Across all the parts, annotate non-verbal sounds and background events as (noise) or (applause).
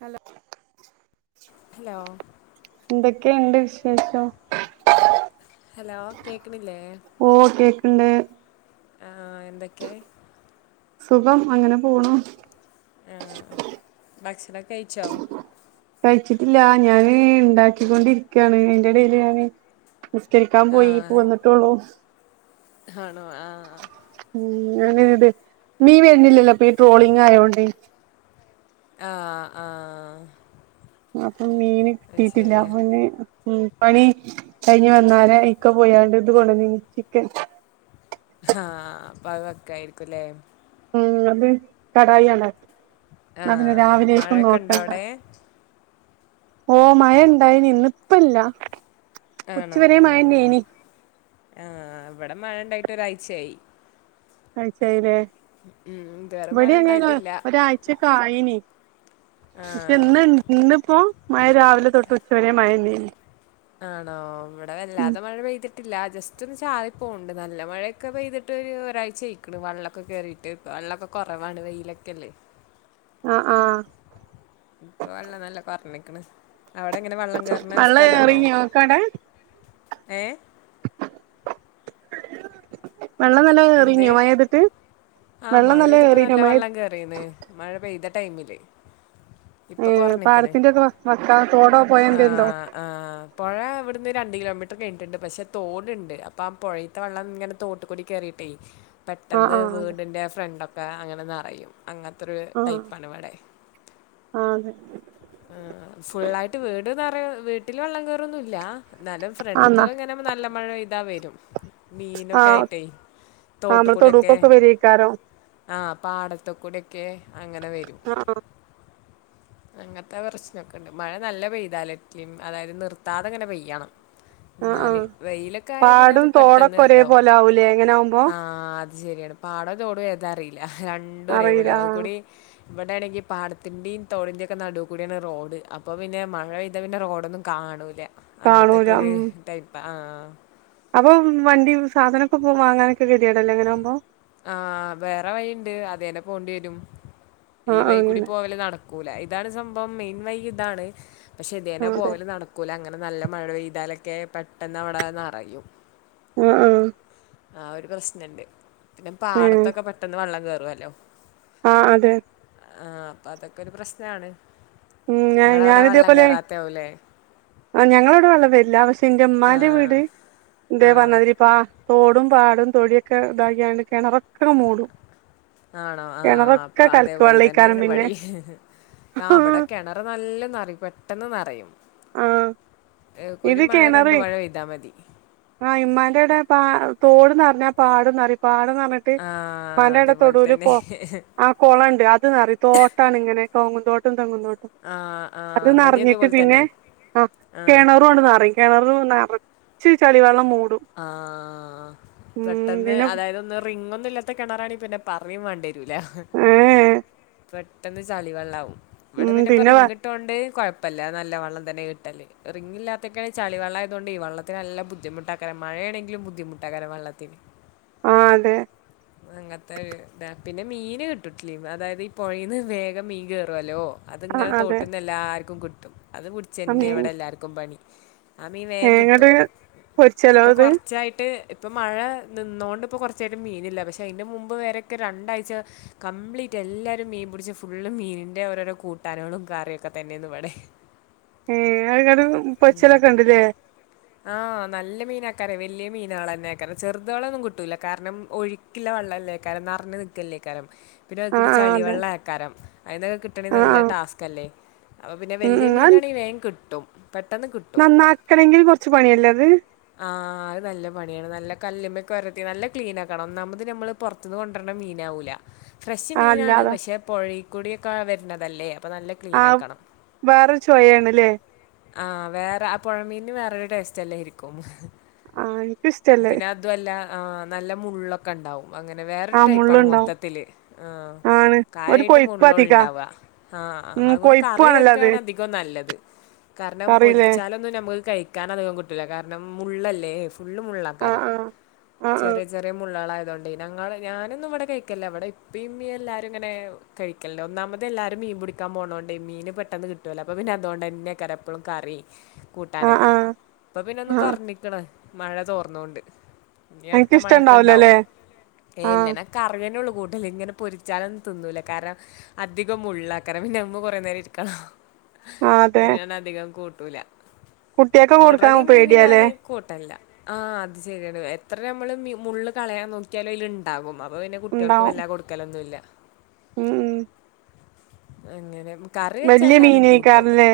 Hello hello എന്തൊക്കെണ്ട് വിശേഷം hello കേക്ക് ഓ കേക്കണ്ട് ആ എന്തൊക്കെയായി സുഖം അങ്ങനെ പോണു ആ ഭക്ഷണമൊക്കെ കഴിച്ചോ കഴിച്ചിട്ടില്ല ഞാന് ഉണ്ടാക്കിക്കൊണ്ടിരിക്കയാണ് അതിന്റ ഇടയിൽ ഞാന് നിസ്കരിക്കാൻ ആ പോയി ഇപ്പ വന്നിട്ടോള്ളൂ ആണോ ആ ഉ അങ്ങന ഇത് മീൻ വരുന്നില്ലല്ലോ ഈ ട്രോളിങ് ആയോണ്ട് ആ ആ അപ്പൊ മീന് അത് കിട്ടിട്ടില്ല ശരിയാ അപ്പൊ പണി കഴിഞ്ഞ്‌ വന്നാല ഇക്ക പോയാണ്ട് ഇത് കൊണ്ട് വന്നു ചിക്കൻ ആ അപ്പൊ അതൊക്കെ ആയിരിക്കുമല്ലേ ഉ അത് കടായി ആണ് ആ മഴക്കെ ഉണ്ടാ നോക്കണ്ട അവിടെ ഓ മഴ ഉണ്ടായി നിന്നിപ്പം ഇല്ല ഉച്ച വരെ മഴ ഉണ്ടായി നി- ആഹ ഇവിടെ മഴണ്ടായിട്ട് ഒരാഴ്ചയായി ആ ശരി (unintelligible) ഉം ഇതു വേറെ മഴ ഉണ്ടായിട്ടില്ല കായനി പക്ഷെ ആ ഇന്ന് ഇന്നിപ്പോ മഴ രാവിലെ തൊട്ട് ഉച്ച വരെ മഴ നീന് ആണോ ഇവിടെ വല്ലാതെ മഴ പെയ്തിട്ട ഇല്ല ജസ്റ്റ് ഒന്ന് ചാറി പോകുന്നുണ്ട് നല്ല മഴയൊക്കെ പെയ്തിട്ട് ഒരാഴ്ച ആയിക്കുന്ന് വെള്ളമൊക്കെ കയറിയിട്ട് വെള്ളൊക്കെ കുറവാണ് വെയിലൊക്കെല്ലേ ആ ആ ഇപ്പൊ വെള്ളം നല്ല കൊറഞ്ഞിക്കണ്. അവിടെ എങ്ങനെ വള്ളം കയറണ വെള്ളം സ്ഥലാണോ ഏറീനോ ഇങ്ങക്കവിടെ ഏ വെള്ളം നല്ലോം എന്ത് ഏറീനോ മഴെയ്തിട്ട് ആ വെള്ളം മഴ നല്ലോം പെയ്തിപ്പോ ഏറീനോ നല്ല മഴ വെള്ളം കേയറിയന്ന് മഴ പെയ്ത ടൈമില് ഏഹ് പാടത്തിന്റെ ഒക്കെ വക്കാ തോടോ പൊഴേ എന്തേലും ഉണ്ടോ ആഹ് ആഹ് പൊഴ അവിട്ന്ന് രണ്ട് കിലോമീറ്റർ കഴിഞ്ഞിട്ടുണ്ട്. പക്ഷെ തോടുണ്ട് അപ്പൊ ആ പൊഴിത്തെ വള്ളം ഇങ്ങനെ തോട്ട്കൂടി കേറീട്ടേ പെട്ടെന്ന് ആഹ് ആഹ് അതെ വീടിൻ്റെ ഫ്രണ്ടൊക്കെ അങ്ങനെ ന്നറയും. അങ്ങത്തൊരു ആഹ് ടൈപ്പാണ് ഇവിടെ. ആഹ് അതെ ആ ഫുള്ളായിട്ട് വീട് നിറ വീട്ടിൽ വള്ളം കയറൊന്നുംല്ല. എന്നാലും ആന്നാ ഫ്രണ്ട്ക്കൊക്കെ ഇങ്ങനെ നല്ല മഴെയ്താ വരും. ആ മീനൊക്കെ ആയിട്ടേ ആമ്മളെ തൊടൂകൊക്കെ വരേക്കാരം. (unintelligible) ആഹ് പാടത്തെക്കൂടൊക്കെ അങ്ങനെ വരും. ആഹ് അങ്ങ അങ്ങനത്തെ പ്രശ്നമൊക്കെ ഉണ്ട്. മഴ നല്ല പെയ്താലൊക്കിം അതായത് നിർത്താതെങ്ങനെ പെയ്യണം. ആഹ് ആഹ് ന്നാല് ആഹ് വെയിലൊക്കെ ആയാ പിന്നെ അത് പാടും തോടൊക്കെ പെട്ടെന്ന് ഒരേ താവും പോലെ ആവൂലേ ഇങ്ങനെ ആവുമ്പോ ആ ശരിയാണ് പാടംതോടും ഏതാറീല രണ്ടും അറിയില്ല ഒരേപോലെയാവും ആഹ് അയ്ക്കൂടി ഇവിടെണെങ്കി പാടത്തിന്റീം തോടിന്റെക്കെ നടു കൂടിയാണ് റോഡ്. അപ്പോ പിന്നെ മഴ പെയ്താ പിന്നെ റോഡൊന്നും കാണൂല. അങ്ങത്തൊക്കൊരു ടൈപ്പ ആഹ് അപ്പോം വണ്ടിം സാധനൊക്കെ പോ വാങ്ങാനൊക്കെ ഗതിയേടല്ലെ അങ്ങനാവുമ്പോ. ആഹ് വേറെ വഴിണ്ട് അതേനെ പോണ്ടെരും. ഈ ആഹ് ആഹ് വൈകൂടി അങ്ങനെ പോവല് നടക്കൂല. ഇതാണ് സംഭവം മെയിൻ വൈ ഇതാണ്. പക്ഷെ ഇതേനെ ആഹ് അതെ പോവല് നടക്കൂല അങ്ങനെ നല്ല മഴ പെയ്താലൊക്കെ പെട്ടെന്ന് അവിടെ നറയും. ആഹ് ആഹ് ആ ഒരു പ്രശ്നണ്ട് പിന്നെ ഏഹ് പാടത്തൊക്കെ പെട്ടന്ന് വെള്ളം കേറുവല്ലോ ആഹ് അതെ. ആഹ് അപ്പം അതൊക്കെ ഒരു പ്രശ്നാണ്. ഉം ഞാ ഞാനിതേപോലെ കയറാത്തയാവൂലേ ആഹ് ഞങ്ങളവടെ വെള്ളം വരില്ല, പക്ഷേ ഇന്റെ ആ ഉമ്മാന്റെ വീട് ഇത് ആ പറഞ്ഞാതിരി ഇപ്പ തോടും പാടം തൊടിയൊക്കെ ഇതാകിയാണ്ട് കെണറൊക്കെ മൂടും. ആണോ ആഹ് അപ്പൊ കിണറൊക്കെ കലക്ക് അതേപോലെ വെള്ളേക്കാരം തന്നെയാണ് പിന്നെ ഇവടിം ആഹ് ഇവിടെക്ക് കെണറ് നല്ലോം നറയും പെട്ടെന്ന് നറയും. ആഹ് ഏഹ് ഒരു ഇത് മഴ രണ്ട് കിണറ് മഴ പെയ്താമതി. ആഹ് ഇമ്മാന്റെടെ പ തോട് നറഞ്ഞാ പടോം നറീം പാട് ന്നറഞ്ഞിട്ട് ആ ഇമ്മാൻ്റാടെ അതേപോലെ തൊടൂല് തന്നെ. കൊ ആഹ് കൊളണ്ട് അത് നറിം തോട്ടാണ് ഇങ്ങനെ കൗങ്ങുന്തോട്ടോം തെങ്ങുന്തോട്ടോം ആ, ആ അത് ഇവടിം നറഞ്ഞിട്ട് അതേപോലെ പിന്നെ തന്നെ. ആഹ് ആ. കെണറു ആണ്ട് നറീം കെണറും നറച്ച് ചളി വെള്ളം മൂ ആഹ് പെട്ടെന്ന് പിന്നെ അതായതൊന്ന് റിംഗ് ഒന്നുല്ലാ ത്ത കെണറാണെ പിന്നെ പറയും വേണ്ടി വെരൂല, ഏ പെട്ടെന്ന് ചളി വെള്ളാവും. ഇവിടെ ഉം പിന്നെ ഇപ്പൊ വ റിങ്ങിട്ടോണ്ട് കൊയപ്പ് പ്പല്ല നല്ല വെള്ളം തന്നെ കിട്ടല്. റിങ്ങില്ലാത്തക്കെയാണെ ചളി വെള്ളായതോണ്ടേയ് വെള്ളത്തിന് നല്ല ബുദ്ധിമുട്ടാ ഏഹ് മഴയണെങ്കിലും ബുദ്ധിമുട്ടാ കാരണം വെള്ളത്തിന്. ആഹ് അതെ ഇങ്ങൻത്തെ ഒര് ഇതാ പിന്നെ മീന് കിട്ടും (unintelligible) അതായത് ഈ പൊഴേന്ന് വേഗം മീൻ കേറോല്ലോ. ആ അത്ങ്ങനെ അതെ തോട്ട്ന്ന് എല്ലാർക്കും കിട്ട് അത് ആ പിടിച്ചെന്നെയാ മീൻ ഇവിടെ എല്ലാർക്കും പണി. ആ മീൻ വേം ഏ കിട്ടും ഇങ്ങട്ട് പൊരിച്ചലോ ഇപ്പൊ അത് കൊറച്ചായിട്ട് ഇപ്പൊ മഴ നിന്നോണ്ട് ഇപ്പോ കൊറച്ചായിട്ട് മീനില്ല, പക്ഷെ പക്ഷേ അയിന്റ മുമ്പേവരൊക്കെ രണ്ടാഴ്ച കംപ്ലീറ്റ് എല്ലാരും മീൻ പിടിച്ച് ഫുള്ള് മീനിൻ്റെ ഓരോരോ കൂ കൂട്ടാനേളും കാറിയൊക്കെ തന്നെയന്നു ഇവിടെ. ഏഹ് (inaudible) പൊരിച്ചലൊക്കെ ഉണ്ട്ല്ലേ ആഹ് നല്ല മീനാക്കാരം വല്യ മീനെളെന്നെക്കാരം ചെറുതളൊന്നും കിട്ടൂല്ല കാരണം ഒഴുക്കില്ല വള്ള ല്ലേക്കാരം നറഞ്ഞ് നിക്കല്ലേക്കാരം പിന്നെ ആ കുടി ആ അതെ ചളിവള്ളാക്കാരം അയിന്ന് കിട്ടണെ ആ ആ നല്ല ടാസ്കല്ലേ അപ്പൊ പിന്നെ ഉം വല്ല്യ ഉം അത് മീനാണെങ്ങി വേം കിട്ടും പെട്ടന്ന് കിട്ടും നന്നാക്കണെങ്കിൽ കൊറച്ച് പണിയല്ലേ അത് ആഹ് അത് നല്ല പണിയാണ് നൽ ല്ല കല്ലുമ്മെക്കൊരതി നല്ല ക്ലീനാക്കണം ഒന്നാമത് ഞമ്മള് പൊറത്ത്ന്ന് കൊണ്ടര്ണ മീനാവൂല ഫ്രഷ് ആ മീനാണ് അല്ലാതാ പക്ഷേ പൊഴേക്കൂടിയൊക്കാ വര്ണതല്ലേ ആഹ് വേറൊരു ചൊയേണ്ല്ലേ ആഹ് വേറ ആഹ് പുഴമീന്ന് വേറൊരു ടേസ്റ്റല്ലേരിക്കും ആ എനിക്കിഷ്ടല്ല പിന്നെ അതുവല്ല ആഹ് നല്ല മുള്ളൊക്കണ്ടാവും അങ്ങനെ ആ വേറൊരു ടൈപ്പാണ് മുള്ളുണ്ടാവും മൊത്തത്തില് ആഹ് ആണ് ഒരു കാര്യായിട്ട് കൊഴുപ്പ് അധികാ മുള്ളോളിണ്ടാവ ആഹ് ആഹ് ആഹ് ഉം അതുങ്ങൊണ്ട് കൊഴുപ്പു കറി ആണല്ലോ അത് വെക്കാണ് അധികോം നല്ലത് കാരണം കറില്ലേ പൊരിച്ചാലൊന്നും നമക്ക് കഴിക്കാൻ നധികോം കിട്ടൂല കാരണം മുള്ളല്ലേ ഫുള്ളും മുള്ളാക്കാരം ആഹ് ആഹ് ആഹ് ചെറിയ ചെറിയ മുള്ളാളായത് അതോണ്ടേ നങ്ങള് ഞാനൊന്നും ഇവടെ കഴിക്കല്ല ഇവടെ ഇപ്പേയിമ്മേം എല്ലാരുങ്ങനെ കഴിക്കൽണ്ട് ഒന്നാമത് എല്ലാരും മീ മീൻ പുടിക്കാൻ പോണോണ്ടേ മീന് പെട്ടെന്ന് കിട്ടുവലോ അപ്പൊ പിന്നെ അതോണ്ടന്നേക്കാരം എപ്പളും കറീ ആഹ് കൂട്ടാനൊക്കെ ആഹ് ഇപ്പൊ പിന്നെ ഒന്ന് ആഹ് ആഹ് കുറഞ്ഞിക്ക്ണ് മഴ തോർന്നോണ്ട് ഇനി അടുത്ത മഴക്ക്ണ്ടാവും അനക്കിഷ്ടണ്ടാവൂലല്ലേ ഏഹ് ഇല്ല ആഹ് നാ കറിയന്നുള്ളൂ കൂട്ട് ട്ടല് ഇങ്ങനെ പൊരിച്ചാലൊന്നും തിന്നൂല കാരണം അധികം മുള്ളാക്കരം പിന്നെ നമ്മ കൊറേ നേരം ഇരിക്കണം ആഹ് അത് അതെ ഞാനധികം കൂട്ടൂല കുട്ട്യേക്ക് ഓൾറെഡി കൊടുക്കാൻ മീന് പേടിയാല്ലേ ഞാന് കൂട്ടല്ല ആഹ് അത് ശരിയാണ് എത്ര നമ്മള് മീ മുള്ള് കളയാൻ നോക്കിയാലു അയിലിണ്ടാവും അപ്പ പിന്നെ കുട്ടികൾക്ക് ഉണ്ടാവും വല്ലാ കൊടുക്കലൊന്നുല്ല ഉം ഉം അങ്ങനെ കറി വെച്ചാ വല്യ എല്ലാരും കൂട്ടും മീനേക്കാരല്ലേ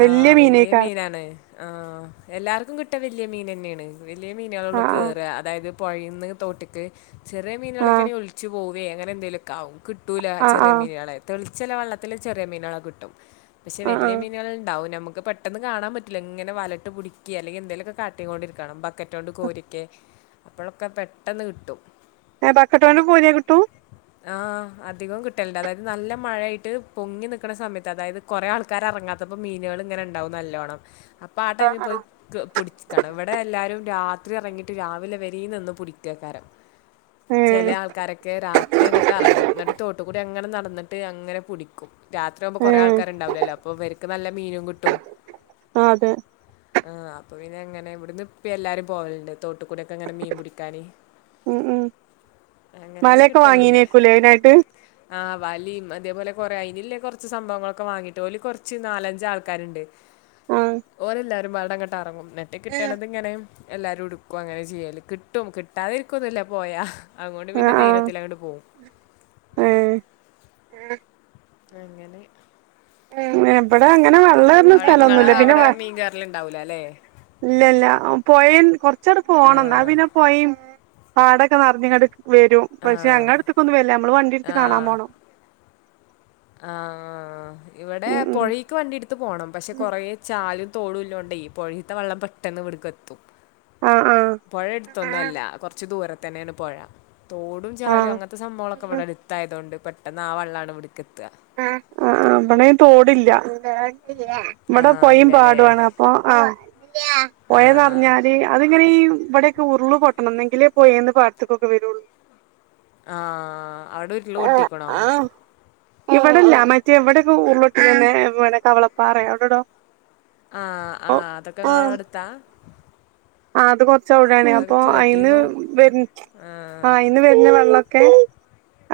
വല്യ വെലിയേ മീനേക്കാരം മീനാണെ- ആഹ് എല്ലാർക്കും കിട്ടാ വലിയ മീനന്നേണ് വലിയ മീനുകളൊള്ളൂ ആഹ് കേറ്ആ അതായത്- പൊഴേന്ന് തോട്ടിക്ക് ചെറിയ ആഹ് മീനുകളൊക്വണേ ഒലിച്ച് പോവേ അങ്ങനെ എന്തേലും- കാവും കിട്ടൂലാ ആഹ് ആഹ് ചെറിയ ആഹ് മീന്കളെ തെളിച്ചല്ല വള്ളത്തില് ചെറിയ മീന്കള കിട്ടും- പക്ഷെ ആഹ് വല്ല്യ ആഹ് മീനുകൾണ്ടാവും നമ്മുക് ക്ക് പെട്ടന്ന് കാണാൻ പറ്റ്ല്ല ഇങ്ങനെ വലട്ട് കുട്ക്കി അല്ലെങ്കി എന്തേലൊക്കെ കാട്ടികോണ്ടിരിക്കണം ബക് ക്കറ്റോണ്ട് കോരിക്കെ അപ്പളൊക്കെ പെട്ടന്ന് കിട്ടും- ഏഹ് ബക്കറ്റോണ്ട് കോരിയ കിട്ടൂ- ആഹ് അധികവും കിട്ടൽണ്ട് അതായത് നല്ല- മഴേയിട്ട് പൊങ്ങി നിക്കണ സമയത്ത് അതായത് കൊറേ ആൾക്കാരെറങ്ങാത്തപ്പോ മീനുകള്ങ്ങനെ ഇണ്ടാവും നല്ലോണം- അപ്പാആ ആഹ് ടൈമീ പോയി ആഹ് ക് പുടിച്ക്കണം ഇവിടെ എല്ലാരും രാത് ത്രി എറങ്ങീട്ട് രാവിലെ വരേ നിന്ന് പുടിക്കേക്കാരം- ഏഹ് ചെലയാൾക്കാരൊക്കെ രാത്രി അങ്ങ്ട്ടെറങ്ങും ന്നട്ട് തോട്ടു കൂടിയങ്ങനെ നടന്നട്ട് ട്ട് അങ്ങനെ പുടിക്കും രാത്രി ആവുമ്പോ കൊറേ ഏഹ് ആൾക്കാര്ണ്ടാവൂലല്ലോ അപ്പൊ ഇവര്ക്ക് നല്ല- മീനും കിട്ടും ആഹ് അതെ ആഹ്- പിന്നെ എങ്ങനെ ഇവിട്ന്ന് ഉപ്പെയെല്ലാരും പോകല്ണ്ട് തോട്ട്ക്കൂടെയൊക്കങ്ങനെ മീൻ പുടിക്കാന്- ഉം ഉം അങ്ങനെക്കെ വലയൊക്കെ കിട്ടല്ണ്ട് വാങ്ങീനേക്കൂലേ അയിനായിട്ട് ആഹ് വലീം അതേപോലെ കൊറെ അയിനില്ലെ കൊറച്ച് സംഭവങ്ങളൊക്കെ വാങ്ങീട്ടോല് കൊറച്ച് നാലഞ്ചാൾക്കാര്ണ്ട്- ആഹ് ഓരെല്ലാരുംപാടെ അങ്ങട്ടെറങ്ങും ന്നട്ട് കിട്ടണത്ങ്ങനെ എല്ലാരും എടുക്കു ക്കു അങ്ങനേ ചെയ്യല് കിട്ടും കിട്ടാതിരിക്കൊന്നുല്ല പോയാ- അങ്ങോണ്ട് ആഹ് പിന്നെ ആഹ് ധൈര്യത്തിലങ്ങട് പോവും- ഏഹ് (unintelligible) അങ്ങനെ- ഏഹ് വ്വടെ അങ്ങനെ വെള്ളേര്ണ അവിടെ ഇങ്ങളെ സ്ഥലൊന്നുല്ല പിന്നെ അവിടെ വാ മീൻ കേറലുണ്ടാവൂലല്ലേ ഇല്ല്യല്ലാ ആ പൊയേണ് ച്ചട് പോണം ന്നാ ആഹ് പിന്നെ പൊയിം പാടൊക്കെ നെറഞ്ഞ് ഇങ്ങട് വെരും പക്ഷെ ആഹ് ഞങ്ങളട്ത്ത്ക്കൊന്നും വര്ല്ല ഞമ്മള് വണ്ടി ഇട്ത്ത് കാണാൻ ആഹ് പോണം. ആഹ് ഇവടെ ഉം ഉം പൊഴേക്ക് വണ്ടി ഇട്ത്ത് പോണം പക്ഷെ കൊറേ ചാലും തോടൂല്ലോണ്ടേ പൊഴീത്ത വള്ളം പെട്ടെന്ന് ഇവ്ട്ക്കെത്തും. ആഹ് ആഹ് പൊഴട്ത്തൊന്നും അല്ല കൊറച്ച് ദൂരത്തന്നേണ് പൊഴ. തോടും ചാലും ആഹ് അങ്ങത്തെ സംഭവങ്ളൊക്കെ ഇവടെ എര്ത്തായതോണ്ട് പെട്ടെന്ന് ആ വള്ളാണ് ഇവിട്ക്കെത്ത. അ ആഹ് ഇവടെ അയ്ന് തോടില്ല. ഇവടെ ആ പൊയിം ഇല്ലല്ലേ പാട്വാണ് അപ്പൊ ആഹ് ആ പൊയ നറഞ്ഞാല് അതിങ്ങനെ ഈ ഇവിടെക്കെ ഉരുള് പൊട്ടണം എന്നെങ്കിലേ പോയേന്ന് പാടത്ത്ക്കൊക്കെ വരൊള്ളൂ. ആഹ് അവടെ ഉരുള് പൊട്ടീക്ക്ണോ? ഇവടെല്ല മറ്റേ എവ്ടെപ്പൊ ഉറ്ളൊട്ടീക്കെന്നെ അത് പോലെ കവളപ്പാറേ അവടെടോ ആഹ് ആഹ് അതൊക്കെ ഇങ്ങളവടെ അടുത്താ? ആഹ് അത് കൊറച്ച് അവടേണേ അതൊക്കെ അപ്പൊ അയിന്ന് കേട്ടിരുന്നു വര് ആഹ് അയിന്ന് വര്ണ വള്ള ക്കെ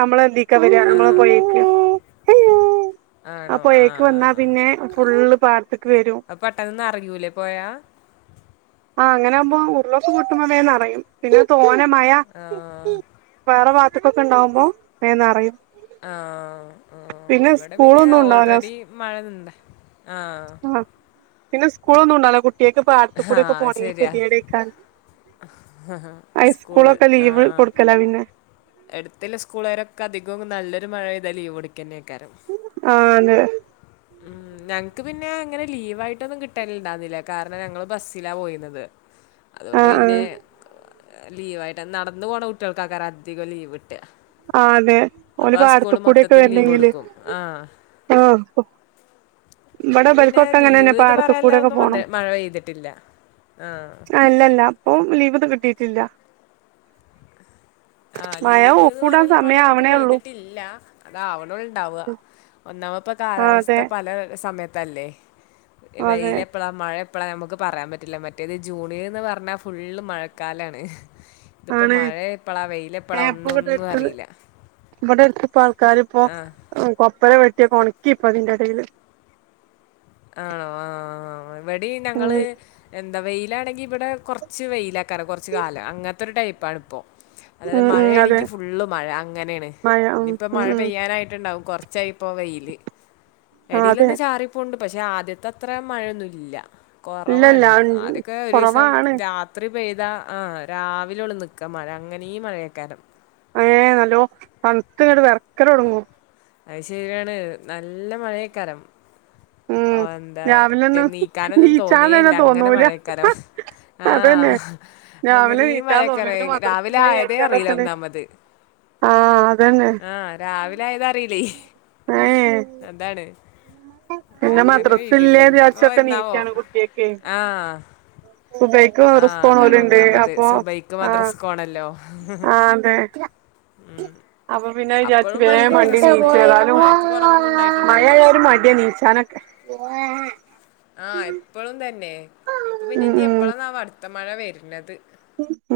നമ്മളെ ഇതീക്കാ വെരാ ആ നമ്മളെ പൊഴേക്ക്. ആ ആണോ പൊയേക്ക് ആ. വന്നാ പിന്നെ ഫുള്ള് പാടത്ത്ക്ക് വരും. അപ്പൊ പെട്ടെന്ന് അറിയൂലേ പോയാ ആഹ് അങ്ങനെ ആകുമ്പോ ഉരുളൊക്ക കൂട്ടുമ്പോേന്ന്റിയയും പിന്നെ തോന്ന മഴ ആ വേറെ വാത്തക്കൊക്കെ ഉണ്ടാവുമ്പോന്ന്റിയും ആഹ് ആഹ് ഇവിടെ പിന്നെ സ്കൂളൊന്നും ഉണ്ടാവൂല ഓൾറെഡി മഴ നിണ്ട് ആഹ് പിന്നെ സ്കൂളൊന്നും ഉണ്ടല്ലോ കുട്ട്യാൾക്ക് ആ പാടത്തൂടൊക്കെ പോണെങ്കി ശരിയാ കെത്യേടെക്കാരം സ്കൂള് ആ ലീവ് കൊടുക്കലാ പിന്നെ എടുത്തല്ല സ്കൂളുകാരൊക്കെ അധികവും നല്ലൊരു മഴ പെയ്ത ലീവ് എടുക്കന്നെക്കാരം ആഹ് അതെ ഉം ഞങ്ങക്ക് പിന്നെ അങ്ങനെ ലീവായി ട്ടൊന്നും കിട്ടലിണ്ടാവുന്നില്ല കാരണം ഞങ്ങള് ബസ്സിലാ പോയുന്നത് അതുകൊണ്ട് ആഹ് പിന്നെ ആഹ് ലീവായിട്ട് നടന്ന് പോണ കുട്ട്യാൾക്കാക്കാരം അധികം ലീവ് ഇട്ട് ആ അതെ ഓല് പാടത്ത് കൂടെക്കെ മൊത്തത്തിൽ ലീവ് വരണെങ്കില് കൊടുക്കും ആ ആ ഇപ്പൊ പിന്നെ ലീവ് എന്ന് പാടത്ത് പറയല്ല ഒന്നും വ മഴ പെയ്തിട്ടില്ല ആ അല്ലല്ല അപ്പൊ ലീവ് ഒന്ന് കിട്ടിട്ടില്ല ആഹ് ലീവ് അ പറയല്ല മഴയൊന്നും ഇപ്പോ ആവണേ ഉള്ളൂ പെയ്തിട്ടില്ല അതാവണ് ഉണ്ടാവുക ഒന്നാമ ഇപ്പൊ ആഹ് കാലാവസ്ഥ അതെ പല സമയത്തല്ലേ അതെ വെയില് എപ്പോളാ മഴ ഇപ്പളാ നമുക്ക് പറയാൻ പറ്റില്ല മറ്റേത് ജൂണന്ന് പറഞ്ഞാൽ ഫുള്ള് മഴക്കാലാണ് ഇതിപ്പോ മഴയ ഏ ഇപ്പ ഇവിടെ അടുത്ത് ഇവിടെ അടുത്ത് ഇപ്പ ആൾക്കാരി ഇപ്പോ കൊപ്പര വെട്ടി ഒണക്കി ഇപ്പ അതിന്റെ ഇടയ്യില് ആണോ ആഹ് ഇവിടെ ഞങ്ങള് ഉം എ എന്താ വെയിലാണെങ്കി ഇവിടെ കൊറച്ച് വെയില ആക്കാറ് കുറച്ച് കാലം അങ്ങനത്തെ ഒരു ടൈപ്പാണ് ഇപ്പോൊ അതായത് ഉം ഉം അതെ മഴയാണെങ്കി ഫുള്ള് മഴ അങ്ങനെയാണ് മഴ ഉം ഇനിയിപ്പോ ഉം മഴ ഉം പെയ്യാനായിട്ടുണ്ടാവും കുറ കുറച്ചായിപ്പോ വെയില് ആഹ് അതെ ഇടിയിലൊന്നും ചാറിപ്പോണ്ട് പക്ഷെ ആദ്യത്തെ അത്ര മഴയൊന്നുമല്ല ഇല്ലല്ല കൊറവാണ് ആദ്യൊക്കെ ഒരു ദിവസം കൊറവാണ് രാത്രി പെയ്താ ആഹ് രാവില ഒള്ളു നിക്കാ മഴ അങ്ങനെയ ഈ മഴയക്കാലം ഏ നല്ലോ തണുത്തിനട് വിറക്കല് തുടങ്ങോ അത് ശരിയാണ് നല്ല മഴയെക്കാലം ഉം ഓ എന്താ രാവിലെ ഒന്നും നീക്കാനൊ ഒന്നും നീച്ചാൻ തോന്നിയല്ല തന്നെ അങ്ങനെ തോന്നൂല മഴയക്കാരോ ആഹ അതന്നെ രാവിലെ നീച്ചാൻ തോന്നൂല പിന്നെ അങ്ങനെമഴക്കാരം രാവിലെ മദ്രസില്ലേ ആയതേ അറിയില വിചാരിച്ചാണ്ടൊക്കെണ് ഒന്നാമത് ആഹ് അതന്നെ ആഹ് രാവിലെ ആയത് അറിയില്ലേ ഏഹ് അന്താണ് പിന്നെ മദ്രസല്ലേ ഇനിയിപ്പോ വിചാരിച്ചൊക്കെ എന്നാവോ നീച്ചയാണ് കുട്ടിയൊക്കെ ദുബൈ ആഹ് അതാണ് ഒന്നാമത് സുബൈക്ക് മദ്രാസ്ക്ക് ആണല്ലോ അ പിന്നെ ചാരിച്ചി അപ്പോഴും വേ മഴ തന്നെക്കറ മണ്ടി നിച്ചി സുബൈ ആയാലും ജീയിച്ചതാലും മഴക്ക് കുറവൊന്നും മ ഉണ്ടായിട്ടുണ്ടാവില്ല മടിയ നീച്ചാനൊക്കെ ആഹ് എപ്പോഴും തന്നെ ഇപ്പ പിന്നെ ഉം ഇനി എപ്പഴാന്ന വടുത്ത മഴ വരുന്നത് ഉം ഉം